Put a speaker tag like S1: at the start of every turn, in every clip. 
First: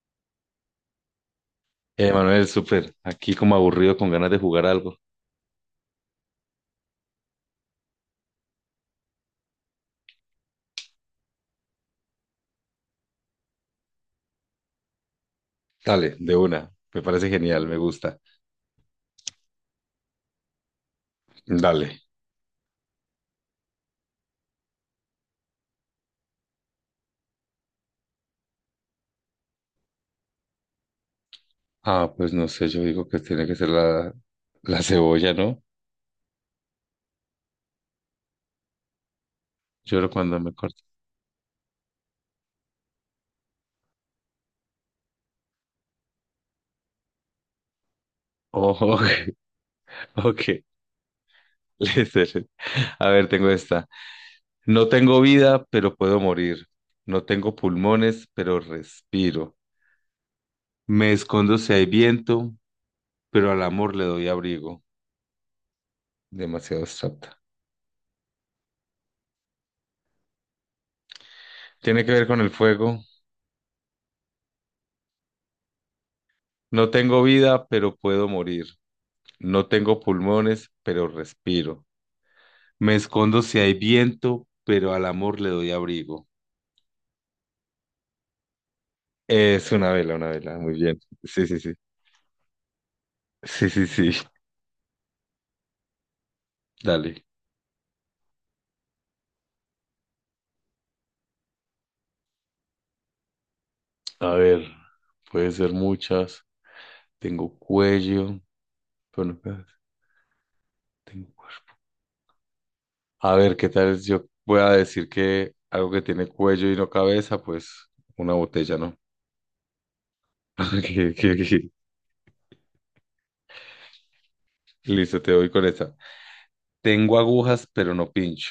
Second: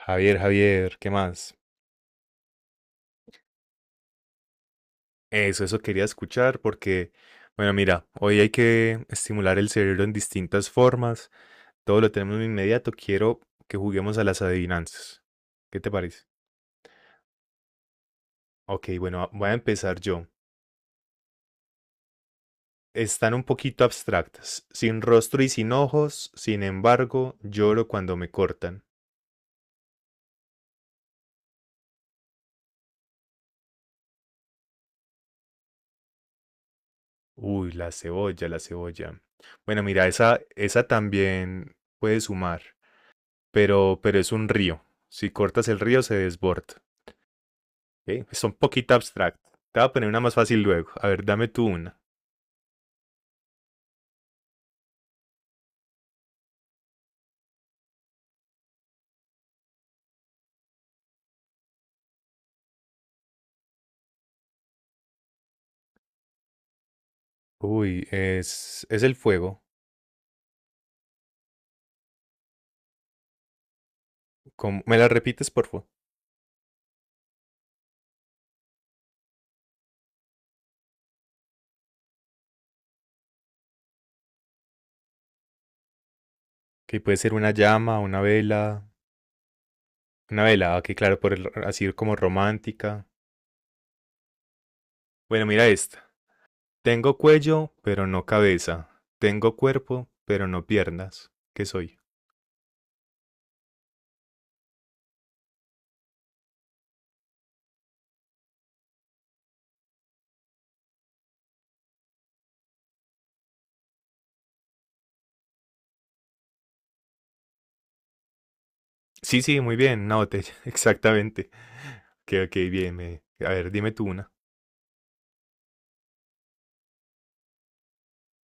S1: Javier, Javier, ¿qué más?
S2: Manuel, súper. Aquí como aburrido con ganas de jugar algo.
S1: Eso quería escuchar porque, bueno, mira, hoy hay que estimular el cerebro en distintas formas. Todo lo tenemos de inmediato. Quiero que juguemos a las adivinanzas. ¿Qué te
S2: Dale,
S1: parece?
S2: de una. Me parece genial, me gusta.
S1: Ok, bueno, voy a empezar yo.
S2: Dale.
S1: Están un poquito abstractas. Sin rostro y sin ojos, sin embargo, lloro cuando me cortan.
S2: Ah, pues no sé, yo digo que tiene que ser la cebolla, ¿no?
S1: Uy, la cebolla, la cebolla. Bueno, mira,
S2: Lloro cuando
S1: esa,
S2: me corto.
S1: esa también puede sumar, pero es un río. Si cortas el río, se desborda. Ok, está un
S2: Oh,
S1: poquito
S2: ok,
S1: abstract. Te voy a poner una más
S2: ok.
S1: fácil luego. A ver, dame tú una.
S2: Listo. A ver, tengo esta. No tengo vida, pero puedo morir. No tengo pulmones, pero respiro. Me escondo si hay viento, pero al amor le doy abrigo. Demasiado abstracta.
S1: Uy, es el fuego.
S2: Tiene que ver con el fuego.
S1: ¿Cómo- ¿Me la repites, por favor?
S2: No tengo vida, pero puedo morir. No tengo pulmones, pero respiro. Me escondo si hay viento, pero al amor le doy abrigo.
S1: Que puede ser una llama, una vela.
S2: Es una vela, una
S1: Una
S2: vela. Muy
S1: vela, que
S2: bien.
S1: claro, por
S2: Sí,
S1: el-
S2: sí, sí.
S1: así como romántica.
S2: Sí, sí, sí.
S1: Bueno, mira esta.
S2: Dale.
S1: Tengo cuello, pero no cabeza. Tengo cuerpo, pero no piernas. ¿Qué soy?
S2: A ver, puede ser muchas. Tengo cuello, pero no cabeza. Tengo cue- A ver, ¿qué tal es? Yo voy a decir que algo que tiene cuello y no cabeza. Pues una botella, ¿no?
S1: Sí, sí, muy bien, una botella,
S2: Ok, ok,
S1: exactamente.
S2: ok.
S1: Ok, ok, bien. Me- A ver, dime tú una.
S2: Listo, te voy con esa. Tengo agujas, pero no pincho.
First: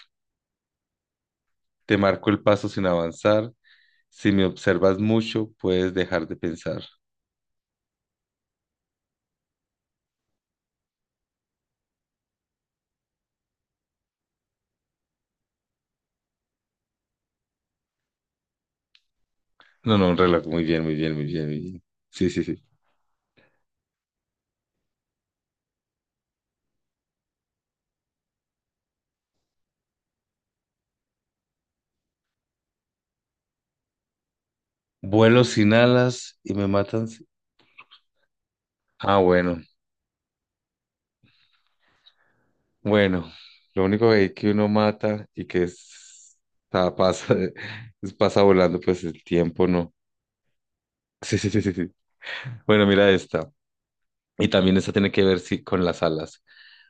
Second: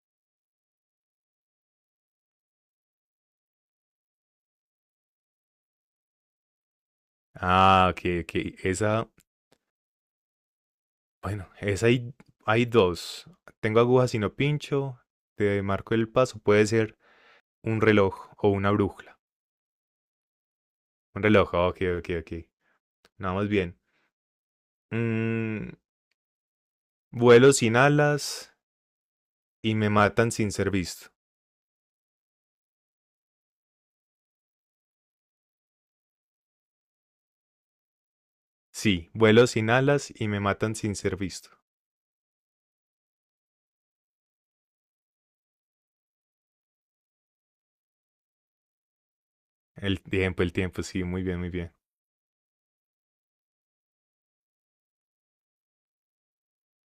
S2: Te marco el paso sin avanzar. Si me observas mucho, puedes dejar de pensar.
S1: Ah, ok, ok. Esa bueno, es hay, hay dos. Tengo agujas y no pincho. Te marco el paso. Puede ser un reloj o una brújula.
S2: No, no, un reloj. Muy bien, muy bien,
S1: Un
S2: muy
S1: reloj,
S2: bien, muy
S1: ah, ok,
S2: bien.
S1: ok,
S2: Sí, sí,
S1: ok.
S2: sí.
S1: Nada más bien. Mm, vuelo sin alas y me matan sin ser visto.
S2: Vuelo sin alas y me matan. Si-
S1: Sí,
S2: Ah,
S1: vuelo
S2: bueno,
S1: sin alas y me matan sin ser visto.
S2: bueno. Lo único que uno mata y que ah, pasa, es pasa volando, pues el tiempo no.
S1: El tiempo, sí, muy
S2: Sí,
S1: bien, muy
S2: sí, sí,
S1: bien.
S2: sí, sí. Bueno, mira esta. Y también esta tiene que ver sí, con las alas.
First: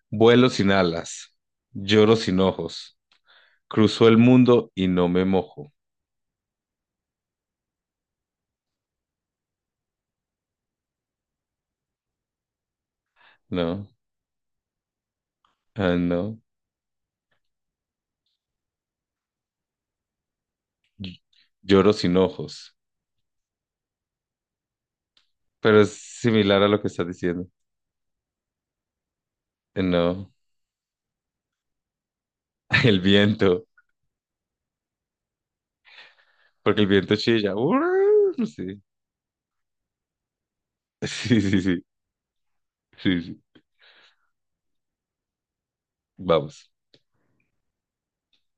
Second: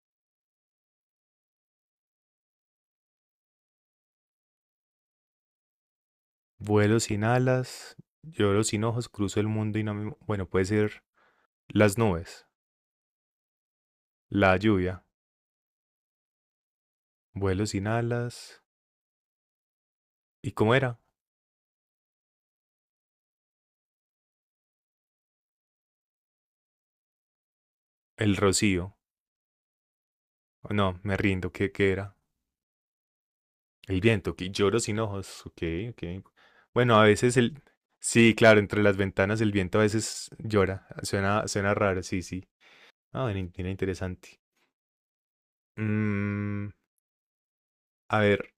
S2: Vuelo sin alas, lloro sin ojos, cruzo el mundo y no me mojo.
S1: Vuelo sin alas, lloro sin ojos, cruzo el mundo y no me... Bueno, puede ser las nubes,
S2: No,
S1: la lluvia,
S2: ah, no.
S1: vuelo sin alas. ¿Y cómo era?
S2: Lloro sin ojos, pero es similar a lo que estás diciendo.
S1: El rocío.
S2: No,
S1: No, me rindo. ¿Qué, qué era?
S2: el viento,
S1: El viento, que lloro sin ojos. Ok, ok.
S2: porque el
S1: Bueno, a
S2: viento
S1: veces
S2: chilla.
S1: el... Sí, claro,
S2: Sí,
S1: entre las ventanas el viento a veces llora.
S2: sí,
S1: Suena,
S2: sí,
S1: suena
S2: sí,
S1: raro, sí, sí.
S2: sí,
S1: Ah, era
S2: sí.
S1: in- era interesante. Mm,
S2: Vamos.
S1: a ver,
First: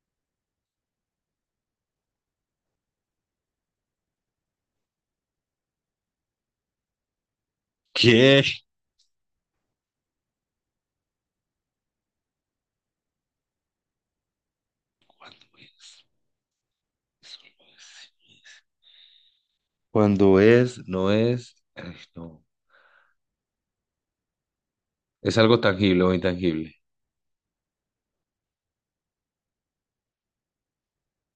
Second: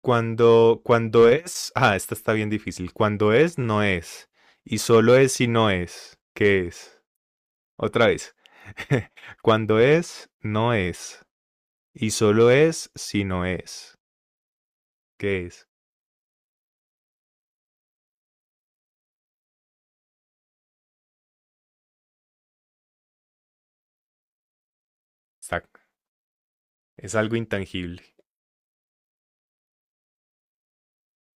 S1: cuando es... Ah, esta está bien difícil. Cuando es, no es. Y solo es si no es. ¿Qué es? Otra vez.
S2: ¿Qué?
S1: Cuando es, no es. Y solo es si no es. ¿Qué es?
S2: ¿Cuándo es? Eso no es. Cuando es, no es, ay, no. Es algo
S1: Está-
S2: tangible o intangible.
S1: Es algo intangible.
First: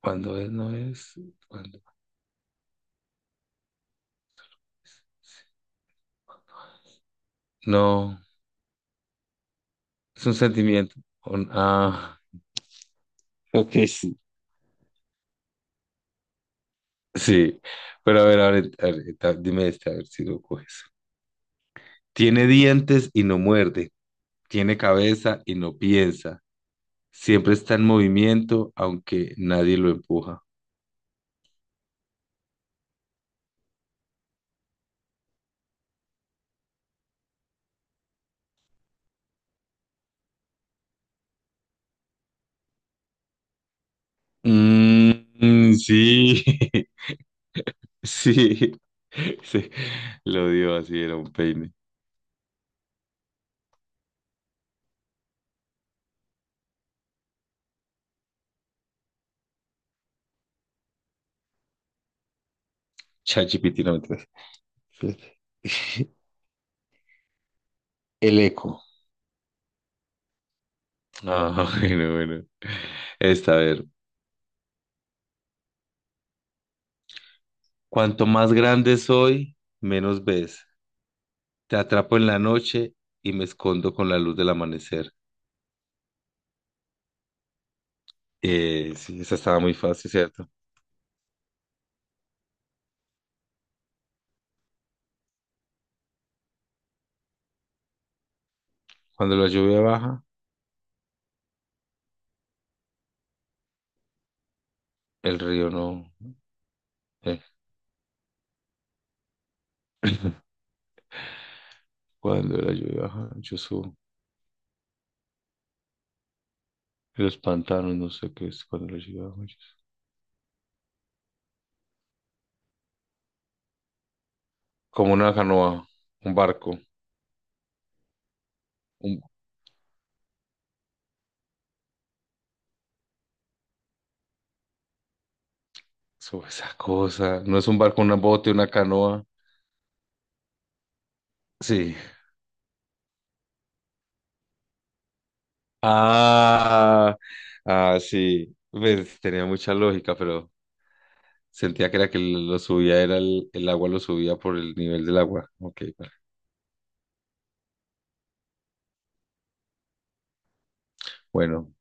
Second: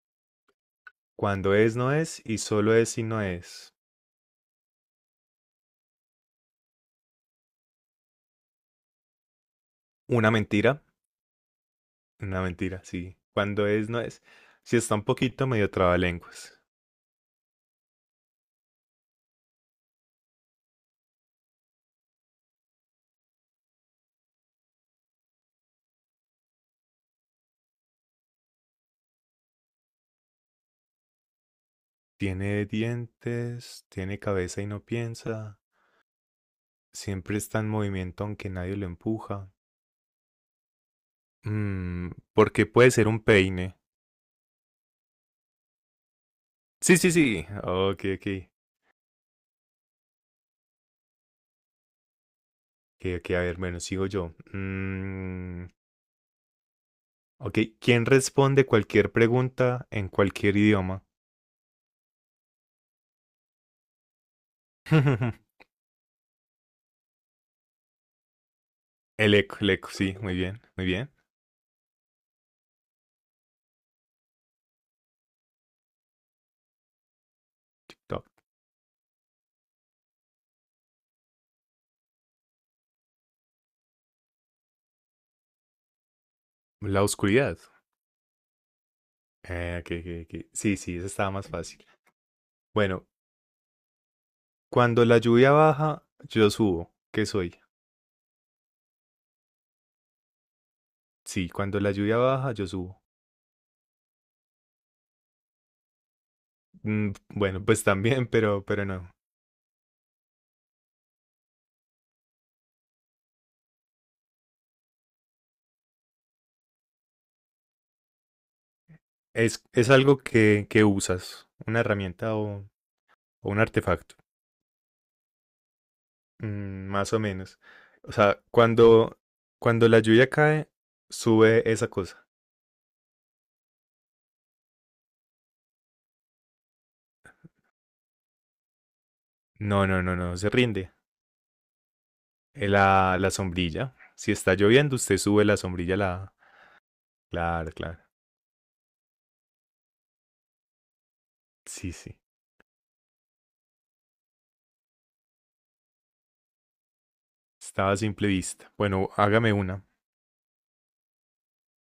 S2: Cuando es, no es.
S1: Cuando es,
S2: Cuando...
S1: no es, y solo es y no es.
S2: No, es
S1: Una
S2: un
S1: mentira,
S2: sentimiento. Un- ah,
S1: una mentira, sí. Cuando
S2: ok,
S1: es, no
S2: sí.
S1: es. Si está un poquito medio trabalenguas.
S2: Sí, pero a ver, a ver, a ver, dime este, a ver si lo coges. Tiene dientes y no muerde. Tiene cabeza y no piensa. Siempre está en movimiento, aunque nadie lo empuja.
S1: Tiene dientes, tiene cabeza y no piensa. Siempre está en movimiento aunque nadie lo empuja. Mm, porque puede ser un peine.
S2: Mm, sí,
S1: Sí, sí, sí. Ok, ok.
S2: sí, sí. Lo dio así, era un peine.
S1: Ok, ok, a ver, bueno, sigo yo. Ok, ¿quién responde cualquier pregunta en cualquier idioma?
S2: ChatGPT, no mentiras. Espérate. El eco.
S1: El eco, sí, muy bien, muy bien.
S2: Ah, bueno, bueno. Esta, a ver. Cuanto
S1: Top.
S2: más grande soy, menos ves. Te atrapo en la noche y me escondo con la luz del amanecer.
S1: La oscuridad.
S2: Sí, esa estaba muy
S1: Ok, ok,
S2: fácil, ¿cierto?
S1: ok. Sí, sí, esa estaba más fácil. Bueno, cuando la lluvia baja, yo subo. ¿Qué soy?
S2: Cuando la lluvia baja,
S1: Sí, cuando la lluvia baja, yo subo.
S2: el río no.
S1: Mm,
S2: eh,
S1: bueno, pues también, pero no.
S2: Cuando la lluvia baja, yo subo. Los pantanos, no sé qué es cuando la lluvia baja, yo subo.
S1: Es algo que usas, una herramienta o un artefacto.
S2: Como una canoa, un barco.
S1: Mm, más o menos. O sea, cuando,
S2: Un...
S1: cuando la lluvia cae, sube esa cosa.
S2: Eso, esa cosa. No es un barco, una bote, una canoa.
S1: No, no, no, no, se rinde.
S2: Sí.
S1: La, la sombrilla. Si está lloviendo, usted sube la sombrilla, a la...
S2: Ah,
S1: Claro,
S2: ah,
S1: claro.
S2: sí. Pues, tenía mucha lógica, pero sentía
S1: Sí,
S2: que era
S1: sí.
S2: que lo subía, era el agua lo subía por el nivel del agua. Ok, vale.
S1: Estaba a simple vista. Bueno, hágame una.
S2: Bueno.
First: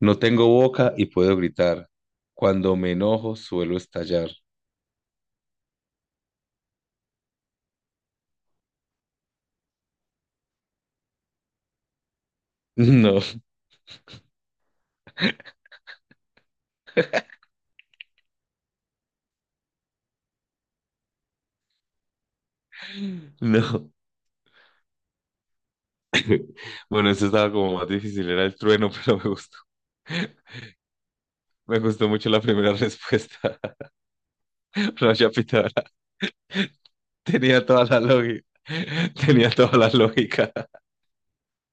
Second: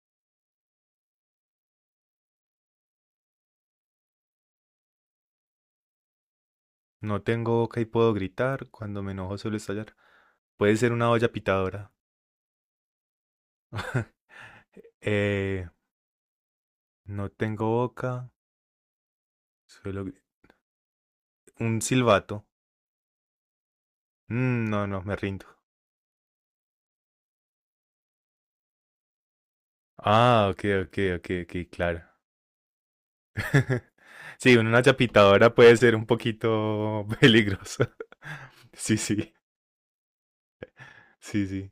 S2: No tengo boca y puedo gritar. Cuando me enojo, suelo estallar.
S1: No tengo boca y puedo gritar. Cuando me enojo suelo estallar. Puede ser una olla pitadora.
S2: No,
S1: Eh, no tengo boca. Suelo gri- Un silbato.
S2: no.
S1: Mm, no, no, me rindo.
S2: Bueno, esto estaba como más difícil, era el trueno, pero me gustó.
S1: Ah, ok, ok, ok, ok,
S2: Me
S1: claro.
S2: gustó mucho la primera respuesta.
S1: Sí, una olla
S2: Raya
S1: pitadora puede
S2: Pitadora
S1: ser un poquito
S2: tenía toda
S1: peligrosa.
S2: la lógica.
S1: Sí, sí,
S2: Tenía toda la lógica.
S1: sí, sí.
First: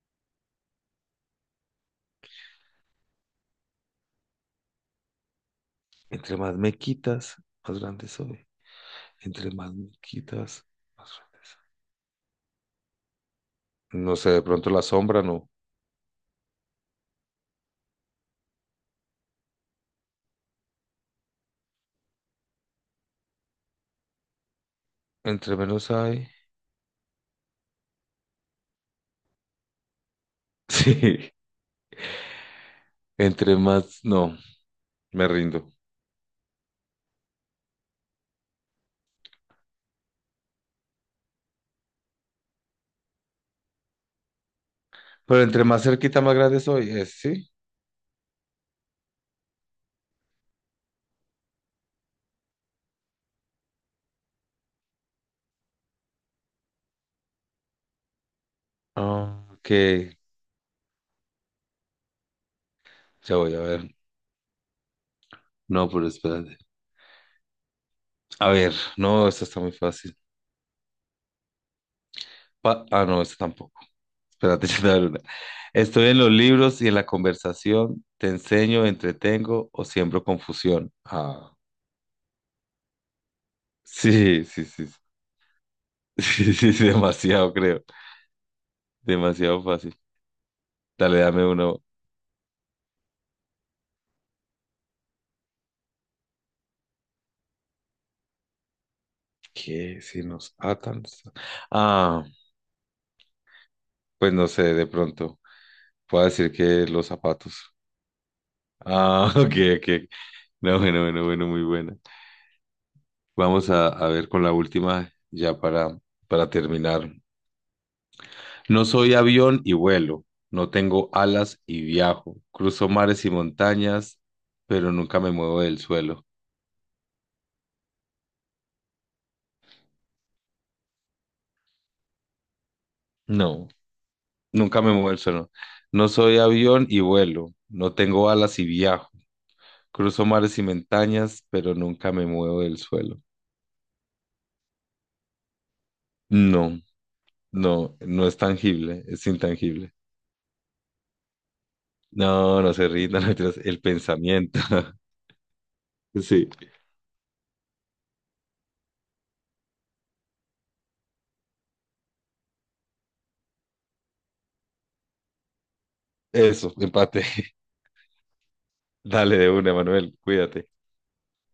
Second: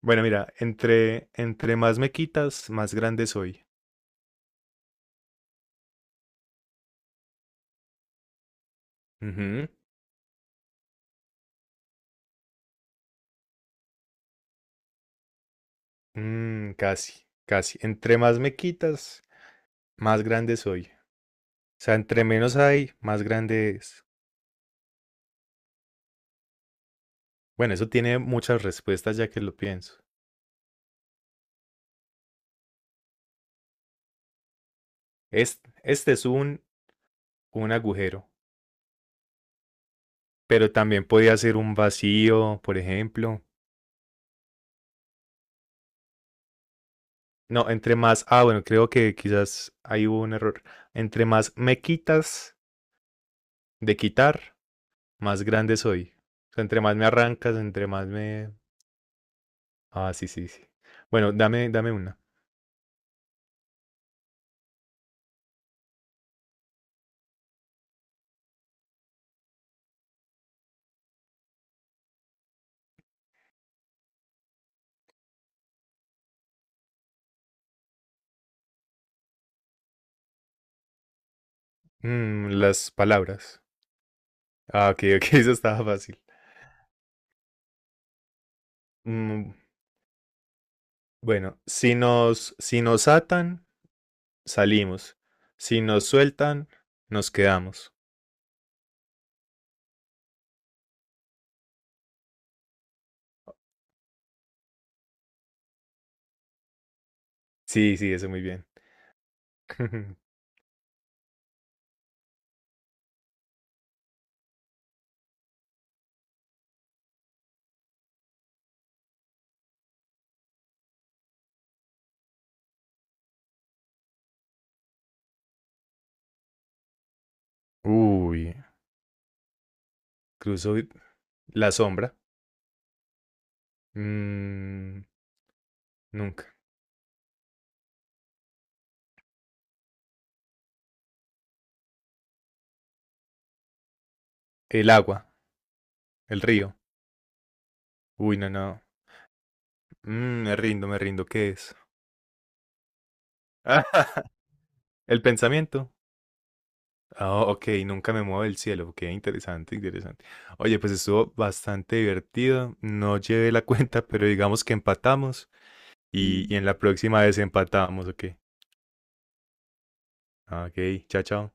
S1: Bueno, mira, entre más me quitas, más grande soy.
S2: Entre más me quitas, más grande soy. Entre
S1: Ujú.
S2: más me quitas, más grande soy. No sé, de pronto la sombra, no.
S1: Mm, casi, casi. Entre más me quitas, más grande soy. O sea, entre menos hay, más grande es.
S2: Entre menos hay.
S1: Bueno, eso tiene muchas respuestas ya que lo pienso.
S2: Sí, entre más, no, me
S1: Es-
S2: rindo.
S1: Este, es un agujero, pero también podría ser un vacío, por ejemplo.
S2: Pero entre más cerquita, más grande soy, es, ¿sí?
S1: No, entre más, ah, bueno, creo que quizás ahí hubo un error. Entre más me quitas de quitar, más grande soy. O sea, entre más me arrancas, entre más me...
S2: Ah, ok,
S1: Ah, sí, sí, sí. Bueno, dame, dame una.
S2: ya voy a ver. No, pero espérate. A ver, no, esto está muy fácil. No, eso tampoco. Espérate, yo te voy a dar una. Estoy en los libros y en la conversación. Te enseño, entretengo o siembro confusión. Ah,
S1: Mm, las palabras.
S2: sí, sí, sí.
S1: Ah, ok, ok, eso estaba fácil.
S2: Sí, sí, sí, demasiado, creo.
S1: Mm,
S2: Demasiado fácil. Dale, dame
S1: bueno,
S2: uno.
S1: si nos, si nos atan, salimos. Si nos sueltan, nos quedamos.
S2: ¿Qué? Si nos atan. Ah, pues no sé, de pronto. Puedo decir que los zapatos.
S1: Sí, sí, eso muy bien.
S2: Ah, ok, ok. No, bueno, bueno, bueno, muy buena. Vamos a ver con la última ya para terminar. No soy avión y vuelo, no tengo alas y viajo, cruzo mares y montañas, pero nunca me muevo del suelo.
S1: Uy, cruzo y- la sombra.
S2: No, nunca me
S1: Mm,
S2: muevo del suelo. No soy
S1: nunca.
S2: avión y vuelo, no tengo alas y viajo, cruzo mares y montañas, pero nunca me muevo del suelo.
S1: El agua, el río.
S2: No, no, no
S1: Uy,
S2: es
S1: no, no.
S2: tangible, es intangible.
S1: Mm, me rindo, me rindo. ¿Qué es?
S2: No, no se rindan, no, mentiras, el pensamiento.
S1: El pensamiento.
S2: Sí,
S1: Oh, ok, nunca me muevo del cielo. Qué interesante, interesante. Oye, pues estuvo bastante divertido. No llevé la cuenta, pero digamos que empatamos y, y en
S2: eso,
S1: la próxima
S2: empate.
S1: vez empatamos, ok.
S2: Dale de una, Manuel,
S1: Ah,
S2: cuídate.
S1: ok, chao, chao.